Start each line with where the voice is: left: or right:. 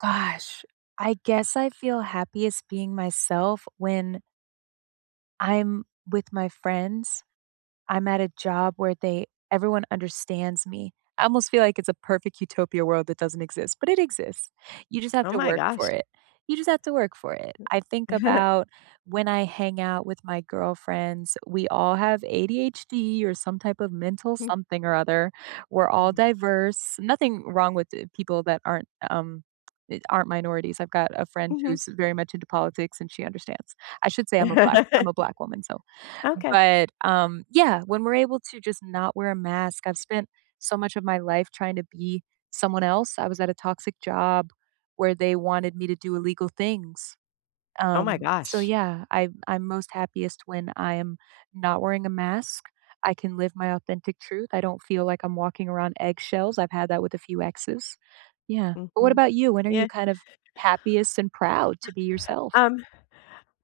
right: Gosh, I guess I feel happiest being myself when I'm with my friends. I'm at a job where they everyone understands me, I almost feel like it's a perfect utopia world that doesn't exist, but it exists. You just have
left: Oh,
right: to
left: my
right: work for
left: gosh.
right: it, you just have to work for it.
left: W
right: I think about when I hang out with my girlfriends, we all have ADHD or some type of mental
left: Hmm.
right: something or other. We're all
left: Mhm.
right: diverse. Nothing wrong with t people that aren't, um, e aren't minorities, I've got a friend
left: Mhm.
right: who's very much into politics, and she understands. I should say I'm a black I'm a black woman, so
left: Okay.
right: but, um, yeah, when we're able to just not wear a mask, I've spent so much of my life trying to be someone else. I was at a toxic job where they wanted me to do illegal things.
left: Oh, my
right: Um, so,
left: gosh.
right: yeah, I'm I'm most happiest when I am not wearing a mask, I can live my authentic truth, I don't feel like I'm walking around eggshells. I've had that with a few exes. Yeah. But, what
left: Mhm.
right: about you? When are you
left: Yeah.
right: kind of happiest and proud to be yourself?
left: Um.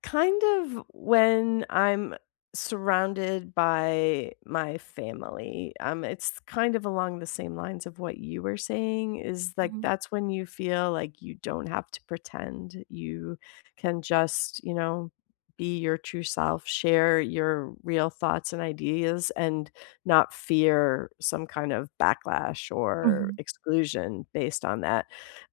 left: Kind of when I'm surrounded by my family. Um, it's kind of along the same lines of what you were saying, is like
right: Mhm.
left: that's when you feel like you don't have to pretend, you can just, you know, be your true self, share your real thoughts and ideas, and not fear some kind of backlash or
right: Mhm.
left: exclusion based on that.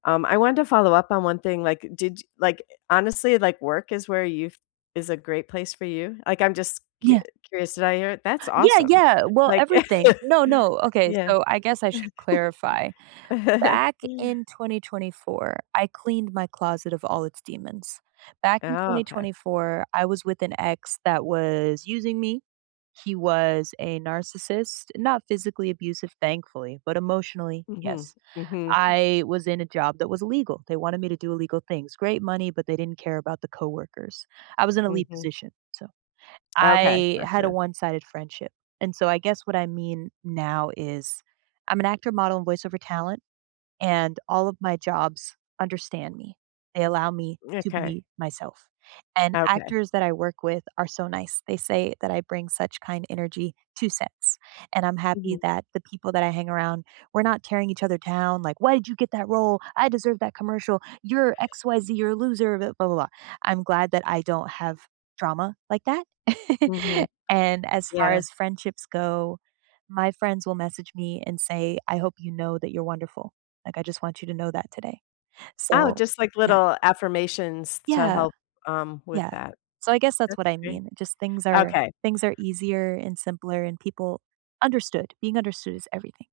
left: Um, I wanted to follow-up on one thing, like, did y like, honestly, like, work is where you f is a great place for you? Like, I'm just cu
right: Yeah.
left: curious, did I hear that's
right: Yeah,
left: awesome.
right: yeah. Well,
left: Like
right: everything. No, no. Okay,
left: yeah.
right: so, I guess I should clarify. Back in 2024, I cleaned my closet of all its demons. Back in
left: Oh,
right: twenty
left: okay.
right: twenty four, I was with an ex that was using me, he was a narcissist. Not physically abusive, thankfully, but emotionally,
left: Mhm.
right: yes.
left: Mhm. Mm.
right: I was in a job that was illegal, they wanted me to do illegal things. Great money, but they didn't care about the coworkers. I was in a lead
left: Mhm.
right: position, so.
left: Okay.
right: I had a
left: Gotcha.
right: one-sided friendship, and so I guess what I mean now is I'm an actor, model, and voice-over talent, and all of my jobs understand me, they allow me to
left: Okay.
right: be myself. And
left: Okay.
right: actors that I work with are so nice, they say that I bring such kind energy to sets. And I'm happy
left: Mhm.
right: that the people that I hang around, we're not tearing each other down like, "Why did you get that role? I deserve that commercial. You're X, Y, Z. You're a loser, b blah blah blah." I'm glad that I don't have drama like that.
left: Mhm.
right: And, as far
left: Yeah.
right: as friendships go, my friends will message me and say, "I hope you know that you're wonderful. Like, I just want you to know that today."
left: Oh,
right: So,
left: just, like,
right: yeah.
left: little affirmations to
right: Yeah.
left: help, um, with
right: Yeah.
left: that.
right: So, I guess that's
left: That's
right: what I
left: great.
right: mean. Just things are
left: Okay.
right: things are easier and simpler and people understood, being understood is everything.